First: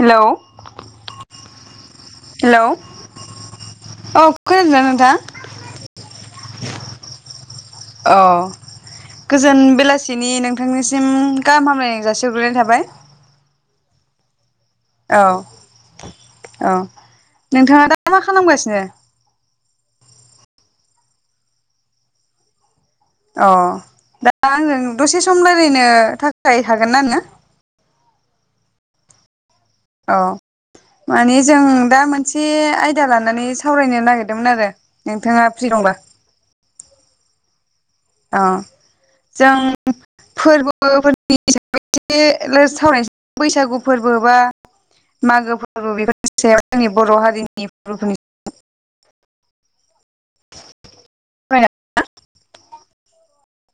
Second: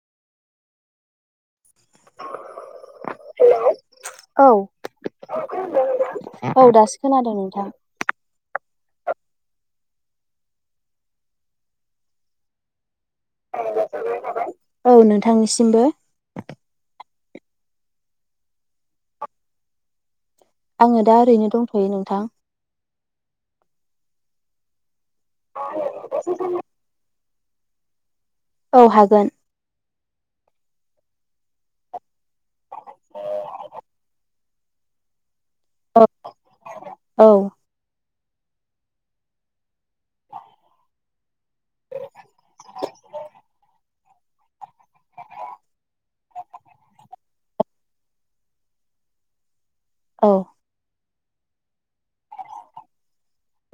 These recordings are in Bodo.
हेलौ हेलौ औ औ खोनादोंना नोंथां औ दासो खोनादों नोंथां औ गोजोन बेलासिनि नोंथांनिसिम गाहाम हामलायनाय जासि हग्रोनाय थाबाय । [unintelligible] थाबाय औ नोंथांनिसिमबो औ नोंथाङा दा मा खालामगासिनो? आङो दा ओरैनो दंथ'यो नोंथां । अ दा आङो दसे सम रायलायनो थाखाय हागोन ना नोङो? औ हागोन औ माने जों दा मोन से आयदा लानानै सावरायनो नागिर दोंमोन आरो नोंथाङा फ्रि दंबा औ अ जों फोरबो फोर नि सायाव एसे राय-सावरायनो बैसागु फोरबो बा मागो फोरबो बेफोरनि सायाव जोंनि बर' हारिनि फोरबोफोरनि सायाव औ सावराय जागोनना?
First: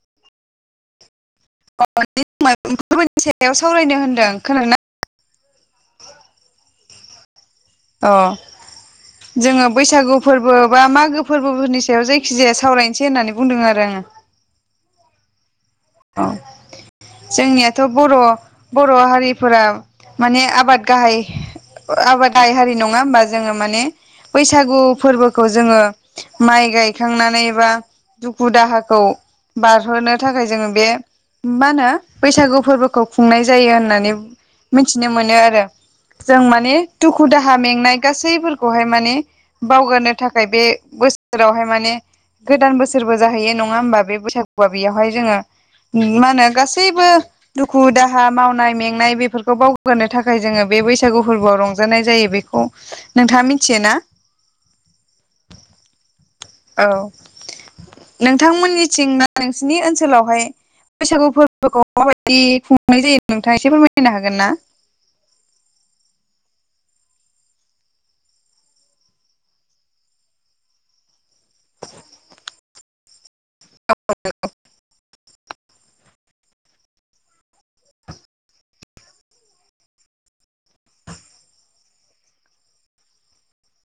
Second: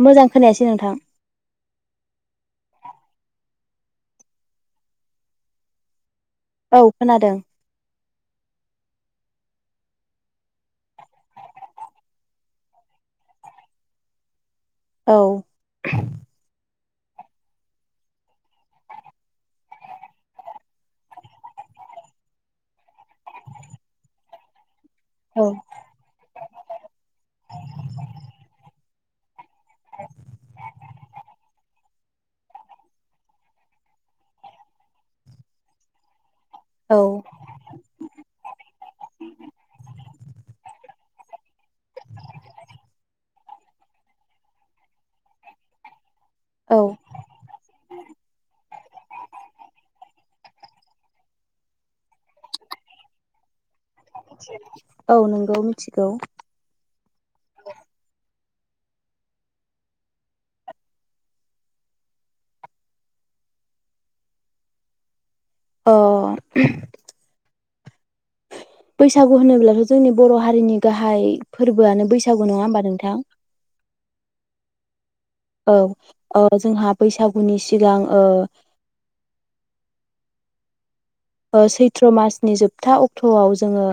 मोजां खोनायासै नोंथां अ [unintelligible] फोरबोनि सायाव सावरायनो होनदों खोनादोंना औ खोनादों अ जोङो बैसागु फोरबो बा मागो फोरबोफोरनि सायाव जायखि जाया सावरायनोसै होननानै बुंदों आरो आङो औ औ जोंनियाथ' बर' बर' हारिफोरा माने आबाद गाहाय आबाद गाहाय हारि नङा होमबा जोङो माने बैसागु फोरबोखौ औ जोङो माइ गायखांनानै बा दुखु दाहाखौ बारहोनो थाखाय जोङो मा होनो बैसागु फोरबोखौ खुंनाय जायो होननानै मिथिनो मोनो आरो जों माने औ दुखु दाहा मेंनाय गासैफोरखौहाय माने बावगारनो थाखाय बे बो बोसोरावहाय माने गोदान बोसोरबो जाहैयो नङा होमबा बे बैसागुआ बेयावहाय जोङो [unintelligible] औ गासैबो दुखु दाहा मावनाय मेंनाय बेफोरखौ बावगो थाखाय थाखाय जोङो बे बैसागु फोरबोआव रंजानाय जायो बे नोंथाङा मिथियो ना? औ नोंगौ मिथिगौ औ। नोंथांमोननिथिंना नोंसिनि ओनसोलावहाय बैसागु फोरबोखौ माबायदि खुंनाय जायो नोंथां एसे फोरमायायनो हागोन ना? अ बैसागु होनोब्लाथ जोंनि बर' हारिनि गाहाय‌ फोरबोआनो बैसागु नङा होमबा? नोंथां [unintelligible] औ ओ जोंहा बैसागुनि सिगां ओ ओ सैथ्र मासनि जोबथा अक्टआव जोङो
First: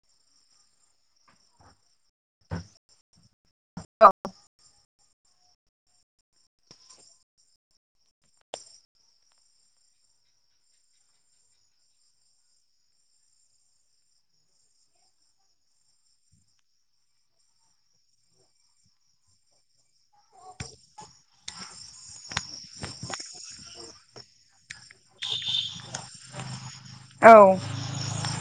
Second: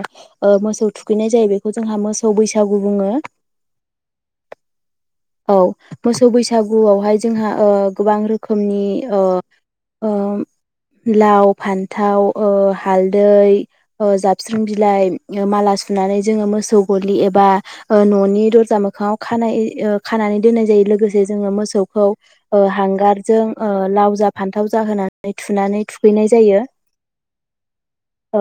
ओ‌ मोसौ थुखैनाय जायो बेखौ जोंहा मोसौ बैसागु बुङो। औ मोसौ बैसागुआवहाय जोंहा ओ‌ गोबां रोखोमनि ओ ओ लाव फान्थाव ओ‌ हालदै ओ जाबस्रां बिलाइ माला सुनानै जोङो मोसौ गलि एबा न'नि दरजा मोखाङाव खानाय खानानै दोननाय जायो लोगोसे जोङो मोसौखौ ओ हांगारजों ओ लाव जा फान्थाव जा होनानै थुनानै थुखैनाय जायो। औ औ औ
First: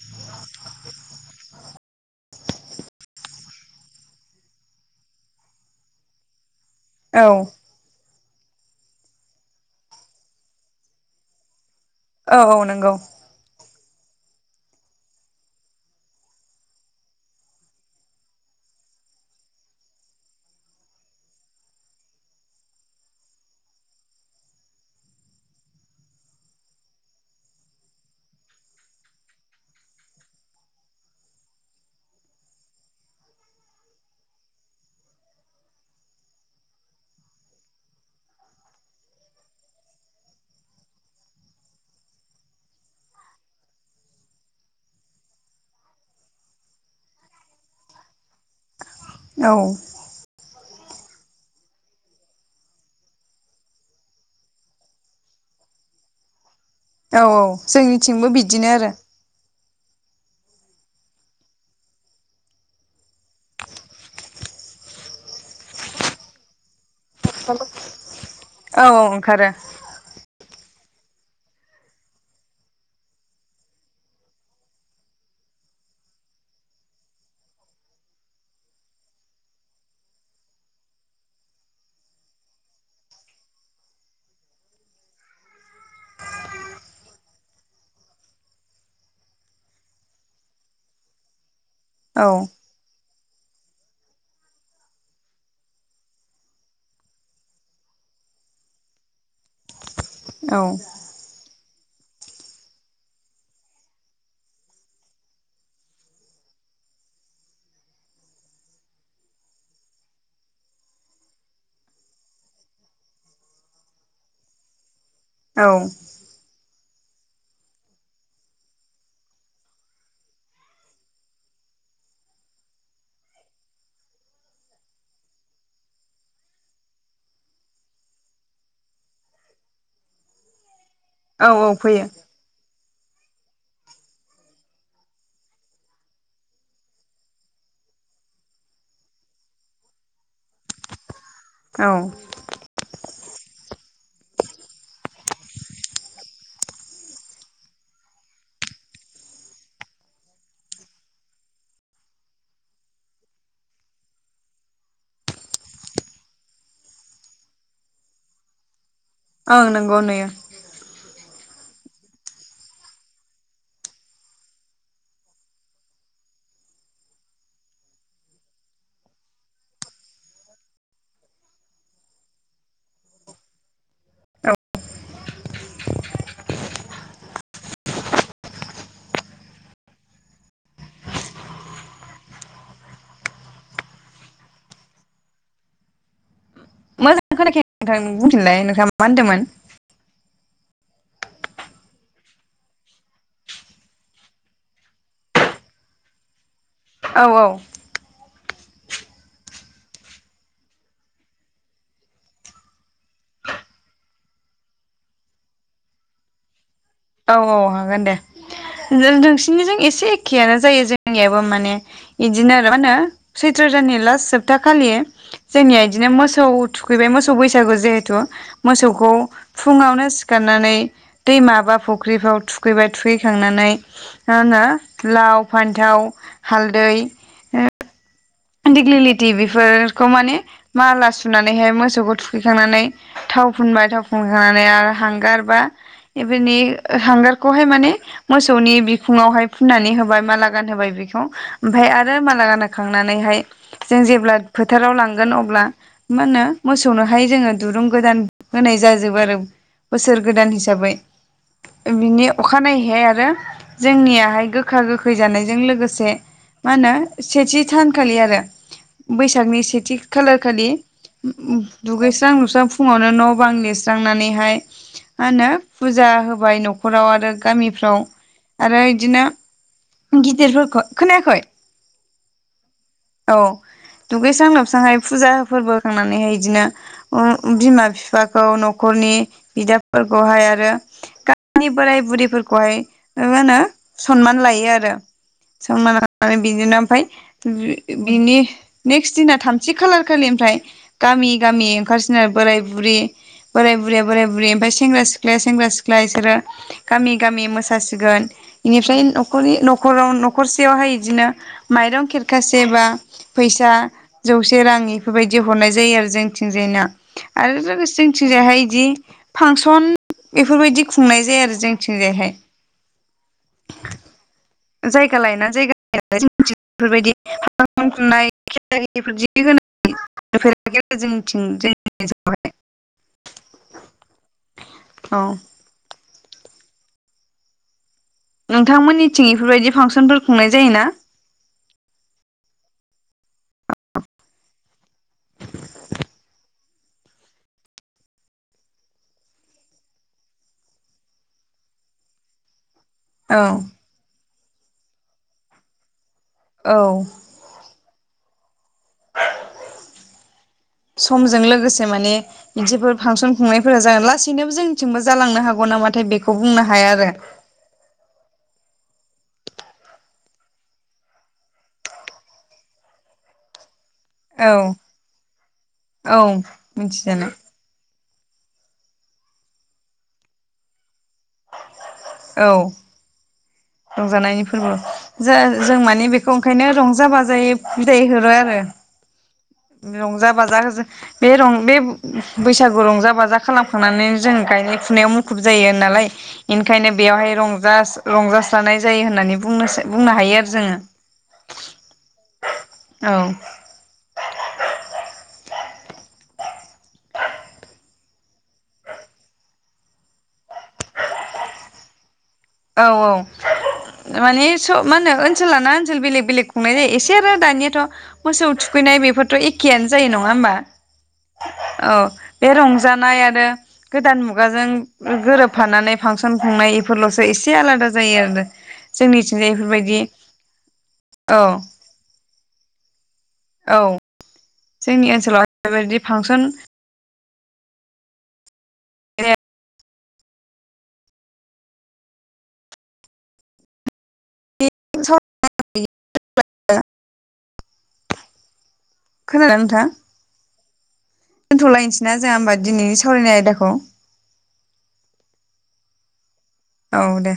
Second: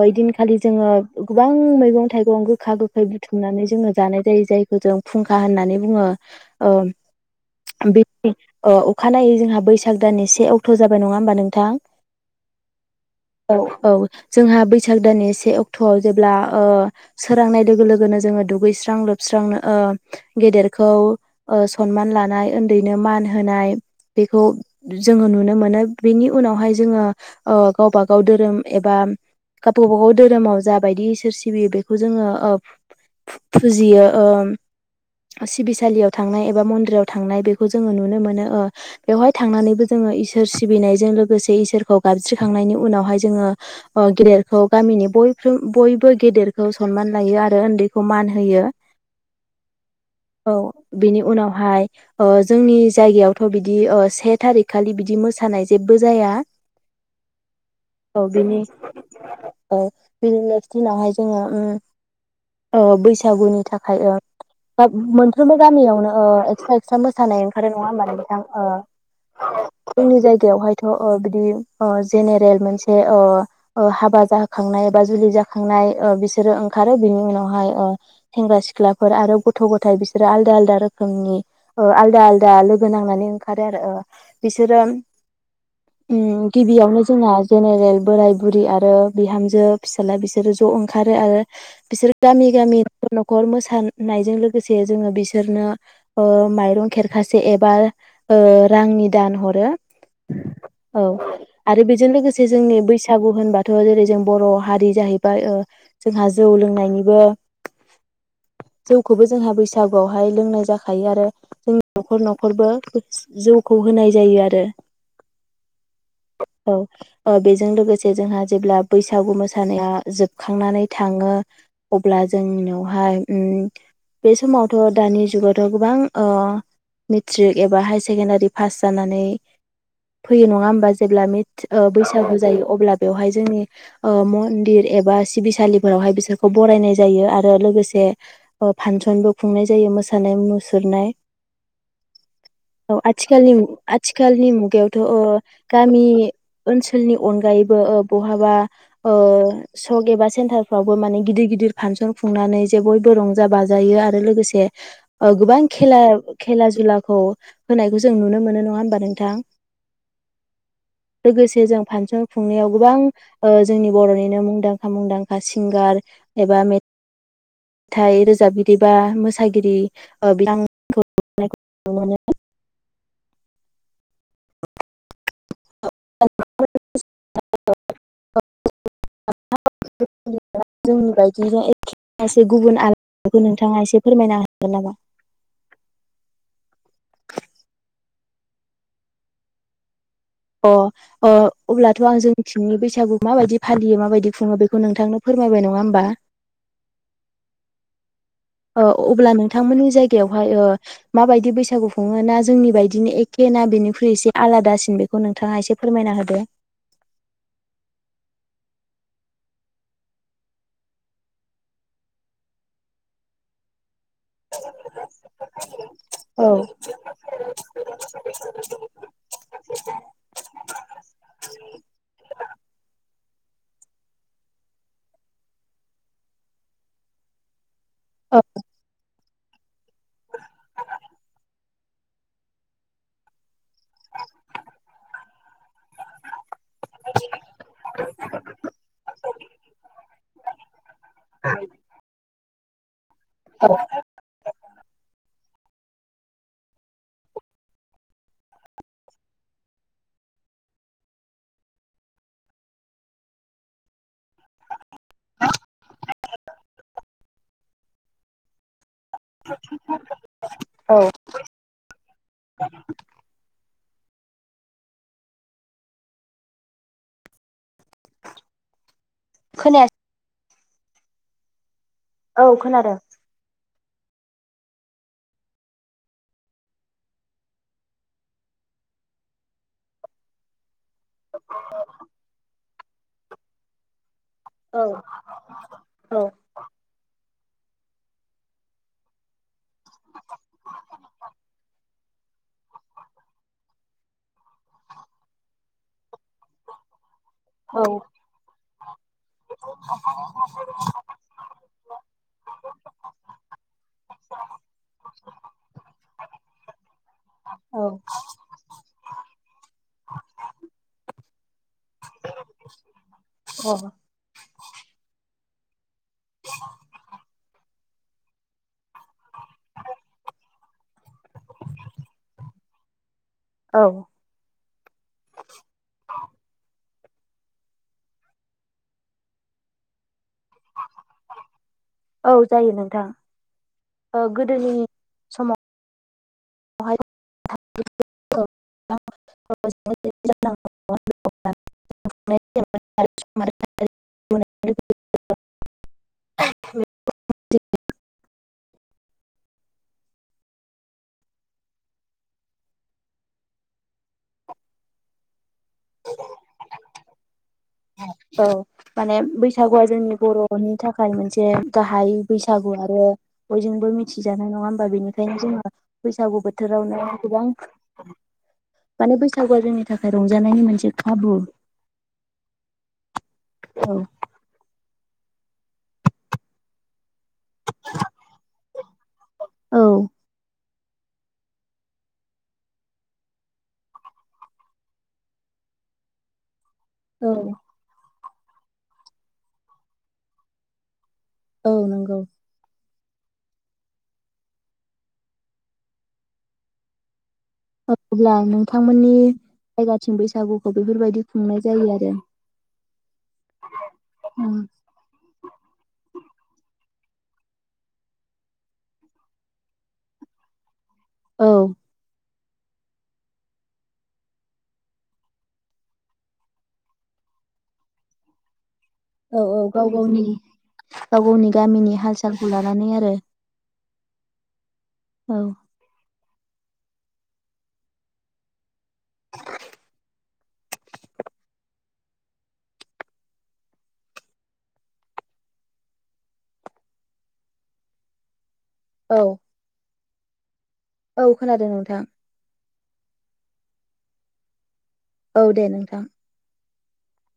ओइदिन खालि जोङो गोबां मैगं थाइगं गोखा गोखै बुथुमनानै जोङो जानाय जायो जायखौ जों फुंखा होननानै बुङो। ओ। औ ओ अखानायै जोंहा बैसाग दाननि से अक्ट जाबाय नङा होमबा नोंथां? औ औ नंगौ। औ जोंहा बैसाग दाननि से अक्टआव जेब्ला ओ सोरांनाय लोगो लोगोनो जोङो दुगैस्रां लोबस्रांनो ओ गेदेर खौ सनमान लानाय उन्दैनो मान होनाय बेखौ जोङो नुनो मोनो बेनि उनावहाय जोङो ओ गावबा गाव धोरोम एबा गाव गावबा गाव धोरोमाव जाबायदि इसोर सिबियो बेखौ ओ जोङो फु-फुजियो। सिबिसालियाव थांनाय एबा मन्दिराव थांनाय बेखौ जोङो नुनो मोनो ओ बेवहाय थांनानैबो जोङो इसोर सिबिनायजों लोगोसे इसोरखौ गाबज्रिखांनायनि उनावहाय जोङो ओ गेदेरखौ गामिनि बयबो गेदेरखौ सनमान लायो आरो उन्दैखौ मान होयो। औ। बिनि उनावहाय जोंनि जायगायावथ बिदि से थारिख खालि बिदि मोसानाय जेबो जाया। औ औ औ जोंनिथिंबो बिनि बिदिनो आरो। बिनि नेक्स्ट दिनावहाय जोङो उम ओ बैसागुनि थाखाय ओं मोनफ्रोमबो गामियावनो एक्स्रा एक्स्रा मोसानाय ओंखारो नङा होनबा औ औ ओंखारो जोंनि जायगायाव हाय‌ थ बिदि ओ जेनेरेल मोनसे ओ ओ हाबा जाखांनाय बा जुलि जाखांनाय ओ बिसोरो ओंखारो बिनि उनावहाय ओ सेंग्रा सिख्लाफोर आरो गथ गथ' गथाइ बिसोरो आलदा आलदा रोखोमनि आलदा आलदा लोगो नांनानै ओंखारो आरो बिसोरो गिबियावनो जोंहा जेनेरेल बोराय बुरि आरो बिहामजो फिसाज्ला बिसोरो ज ओंखारो आरो बिसोर औ गामि गामि। नखर मोसानायजों लोगो लोगोसे जोङो बिसोरनो ओ माइरं खेरखासे एबा ओ रांनि दान हरो। औ। आरो बेजों लोगोसे जोंनि बैसागु होनबाथ जेरै जों बर' हारि जाहैबाय ओ जोंहा जौ लोंनायनिबो जौ खौबो जोंहा बैसागुआवहाय लोंनाय जाखायो आरो जोंनि न'खर न'खरबो जौखौ होनाय जायो आरो। औ। औ बेजों लोगोसे जोंहा जेब्ला बैसागु मोसानाया जोबखांनानै थाङो अब्ला जोंनावहाय उ बे समावथ दानि जुगावथ गोबां मेट्रिक एबा हायार सेकेणडारि पास जानानै फैयो नङा होमबा? जेब्ला मि औ जेब्ला फैयो बैसागु जायो अब्ला बेवहाय जोंनि ओ मन्दिर एबा सिबिसालिफोरावहाय बिसोरखौ बरायनाय जायो आरो लोगोसे फानसनबो खुंनाय जायो मोसानाय मुसुरनाय। औ औ आथिखालनि मु आथिखालनि मुगायावथ ओ गामि ओनसोलनि अनगायैबो ओ बहाबा ओ सक एबा सेन्टारफ्रावबो माने गिदिर गिदिर फानसन खुंनानै जे बयबो रंज जा बाजायो आरो लोगोसे ओ गोबां खेला खेला जुलाखौ होनायखौ जों नुनो मोनो नङा होनबा नों ओं नंगौ नुयो। लोगोसे जों फानसन खुंनायाव गोबां ओ जोंनि बरनिनो मुंदांखा मुंदांखा सिंगार एबा मे थाइ रोजाबगिरि बा मोसागिरि बिथां [unintelligible] मोनो। औ [unintelligible] नोंथाङा एसे फोरमायनो हागोन नामा? मोजां खोनाखाय नोंथां बुंफिनलाय नोंथाङा मा होनदोंमोन। अह अह अब्लाथ आं जोंथिंनि बैसागु माबायदि फालियो माबायदि खुङो बेखौ नोंथांनो फोरमायबाय नङा होमबा? औ औ। ओ अब्ला नोंथांमोननि जायगायावहाय माबायदि बैसागु खुङो ना जोंनि बायदिनो एखे ना बेनिख्रुइ एसे आलादासिन बेखौ नोंथाङा एसे फोरमायना होदो औ औ हागोन दे नोंसिनिजों एसे एखेयानो जायो जोंनियाबो माने इदिनो आरो मा होनो सैथ्र दाननि लास जोबथा खालि जोंनिया इदिनो मोसौ औ थुखैबाय मोसौ बैसागु जिहेथु मोसौखौ फुङावनो सिखारनानै दैमा बा [unintelligible] थुखैबाय थुखैखांनानै मा होनो लाव फान्थाव हालदै दिेग्लिलिटि बेफोरखौ माने माला सुनानैहाय मोसौखौ थुखैखांनानै थाव फुनबाय थाव फुनखांनानै आरो हांगारबा इबेनि हांगारखौहाय माने मोसौनि बिखुंआवहाय फुनानै होबाय माला लागान होबाय बे खौ ओमफाय आरो माला गानो खांनानैहाय जों जेब्ला फोथाराव लांगोन अब्ला मा ओनो मोसौनोहाय जोङो दुरुं गोदान होनाय जाजोबो आरो बोसोर गोदान हिसाबै बिनि अखानायैहाय आरो जोंनिया गोखा गोखै जानाय मा ओनो सेथि सानख खालि आरो बैसागनि सेथि खालार खालि औ ओ ओम दुगैस्रां लोबस्रां फुङावनो न बां लिरस स्रांनानैहाय मा होनो फुजा होबाय नखराव आरो गामि फ्राव आरो इदिनो खोनायासै गिदिरफोर खो खोनाखै औ। खोनादों। दुगैस्रां लोबस्रांहाय फुजा फोरबोखांनानैहाय इदिनो बिमा बिफाखौ नखरनि बिदाफोरखौहाय आरो गामिनि बोराय बुरैफोरखौहाय ओ माओनो सनमान लायो औ आरो सनमान औ लानानै बिदिनो ओमफाय [unintelligible] बिनि नेक्स्ट दिना थामथि खालार खालि ओमफ्राय गामि गामि ओंखारसिनो आरो बोराय बुरि बोराय बुरैया बोराय बुरै ओमफ्राय सेंग्रा सिख्लाया सेंग्रा सिख्लाय बिसोरो गामि गामि औ मोसासिगोन। इनिफ्राय न' न'खरनि-न'खर न'खरसेयावहाय बिदिनो माइरं खेरखासे फैसा जौसे रां इफोरबायदि हरनाय जायो आरो जोंथिंजायना आरो लोगोसे औ जोंथिंजायहाय इदि फांसन बेफोरबायदि खुंनाय जाया आरो जोंथिंजायहाय जायगालायना जायगा जोंथिंजाहाय बेफोरबायदि औ [unintelligible] औ नोंथांमोननिथिं इफोरबायदि फांसनफोर खुंनाय जायोना? औ जायो नोंथां औ गोदोनि समाव [unintelligible] [unintelligible] औ [unintelligible] औ समजों लोगोसे माने बिदिफोर फांसन खुंनायफोरा जागोन लासैनोबो जोंनिथिंबो जालांनो हागौ नौ नामाथाय बेखौ बुंनो हाया आरो। औ माने बैसागुआ जोंनि बर'नि थाखाय मोनसे गाहाय बैसागु आरो बयजोंबो मिथि मिथिजानाय आरो नङा औ होमबा बेनिखायनो जोङो औ बैसागु बोथोरावनो मिथिजानाय गोबां माने बैसागुआ जोंनि थाखाय रंजानायनि मोनसे खाबु औ औ रंजानायनि फोरबो। ज-जों माने बेखौ ओंखायनो रंजा बाजायै बिदाय हरो आरो। औ रंजा बाजा जों बे रं बे बैसागु रंजा बाजा खालामखांनानै जों गायनाय फुनायाव मुखुब जायो नालाय बेनिखायनो औ बेयावहाय रंजा रंजास्रानाय जायो होननानै बुंनोसो बुंनो हायो आरो जोङो। औ नंगौ। औ अब्ला नोंथांमोननि जायगाथिं बैसागुखौ बेफोरबायदि खुंनाय जायो आरो। औ औ माने सब मा होनो ओनसोल लाना ओनसोल बेलेग बेलेग खुंनाय जायो एसे आरो दानियाथ मोसौ थुखैनाय बेफोरथ एखेयानो जायो नङा होमबा? औ बे रंजानाय आरो गोदान मुगाजों गोरोबफानानै फांसन खुंनाय इफोरलस इसे आलादा जायो आरो औ जोंनिथिंजाय औ गाव बेफोरबायदि गावनि गाव औ गावनि गामिनि हाल सालखौ लानानै आरो औ जोंनि औ ओनसोलावहाय बेबायदि फांसन [unintelligible] [unintelligible] [unintelligible] औ खोनादोंना नोंथाङा? औ खोनादों नोंथां दोनथलायनोसै ना जोहा ओमबा दिनैनि सावरायनाय आयदाखौ। औ दे नोंथां औ दे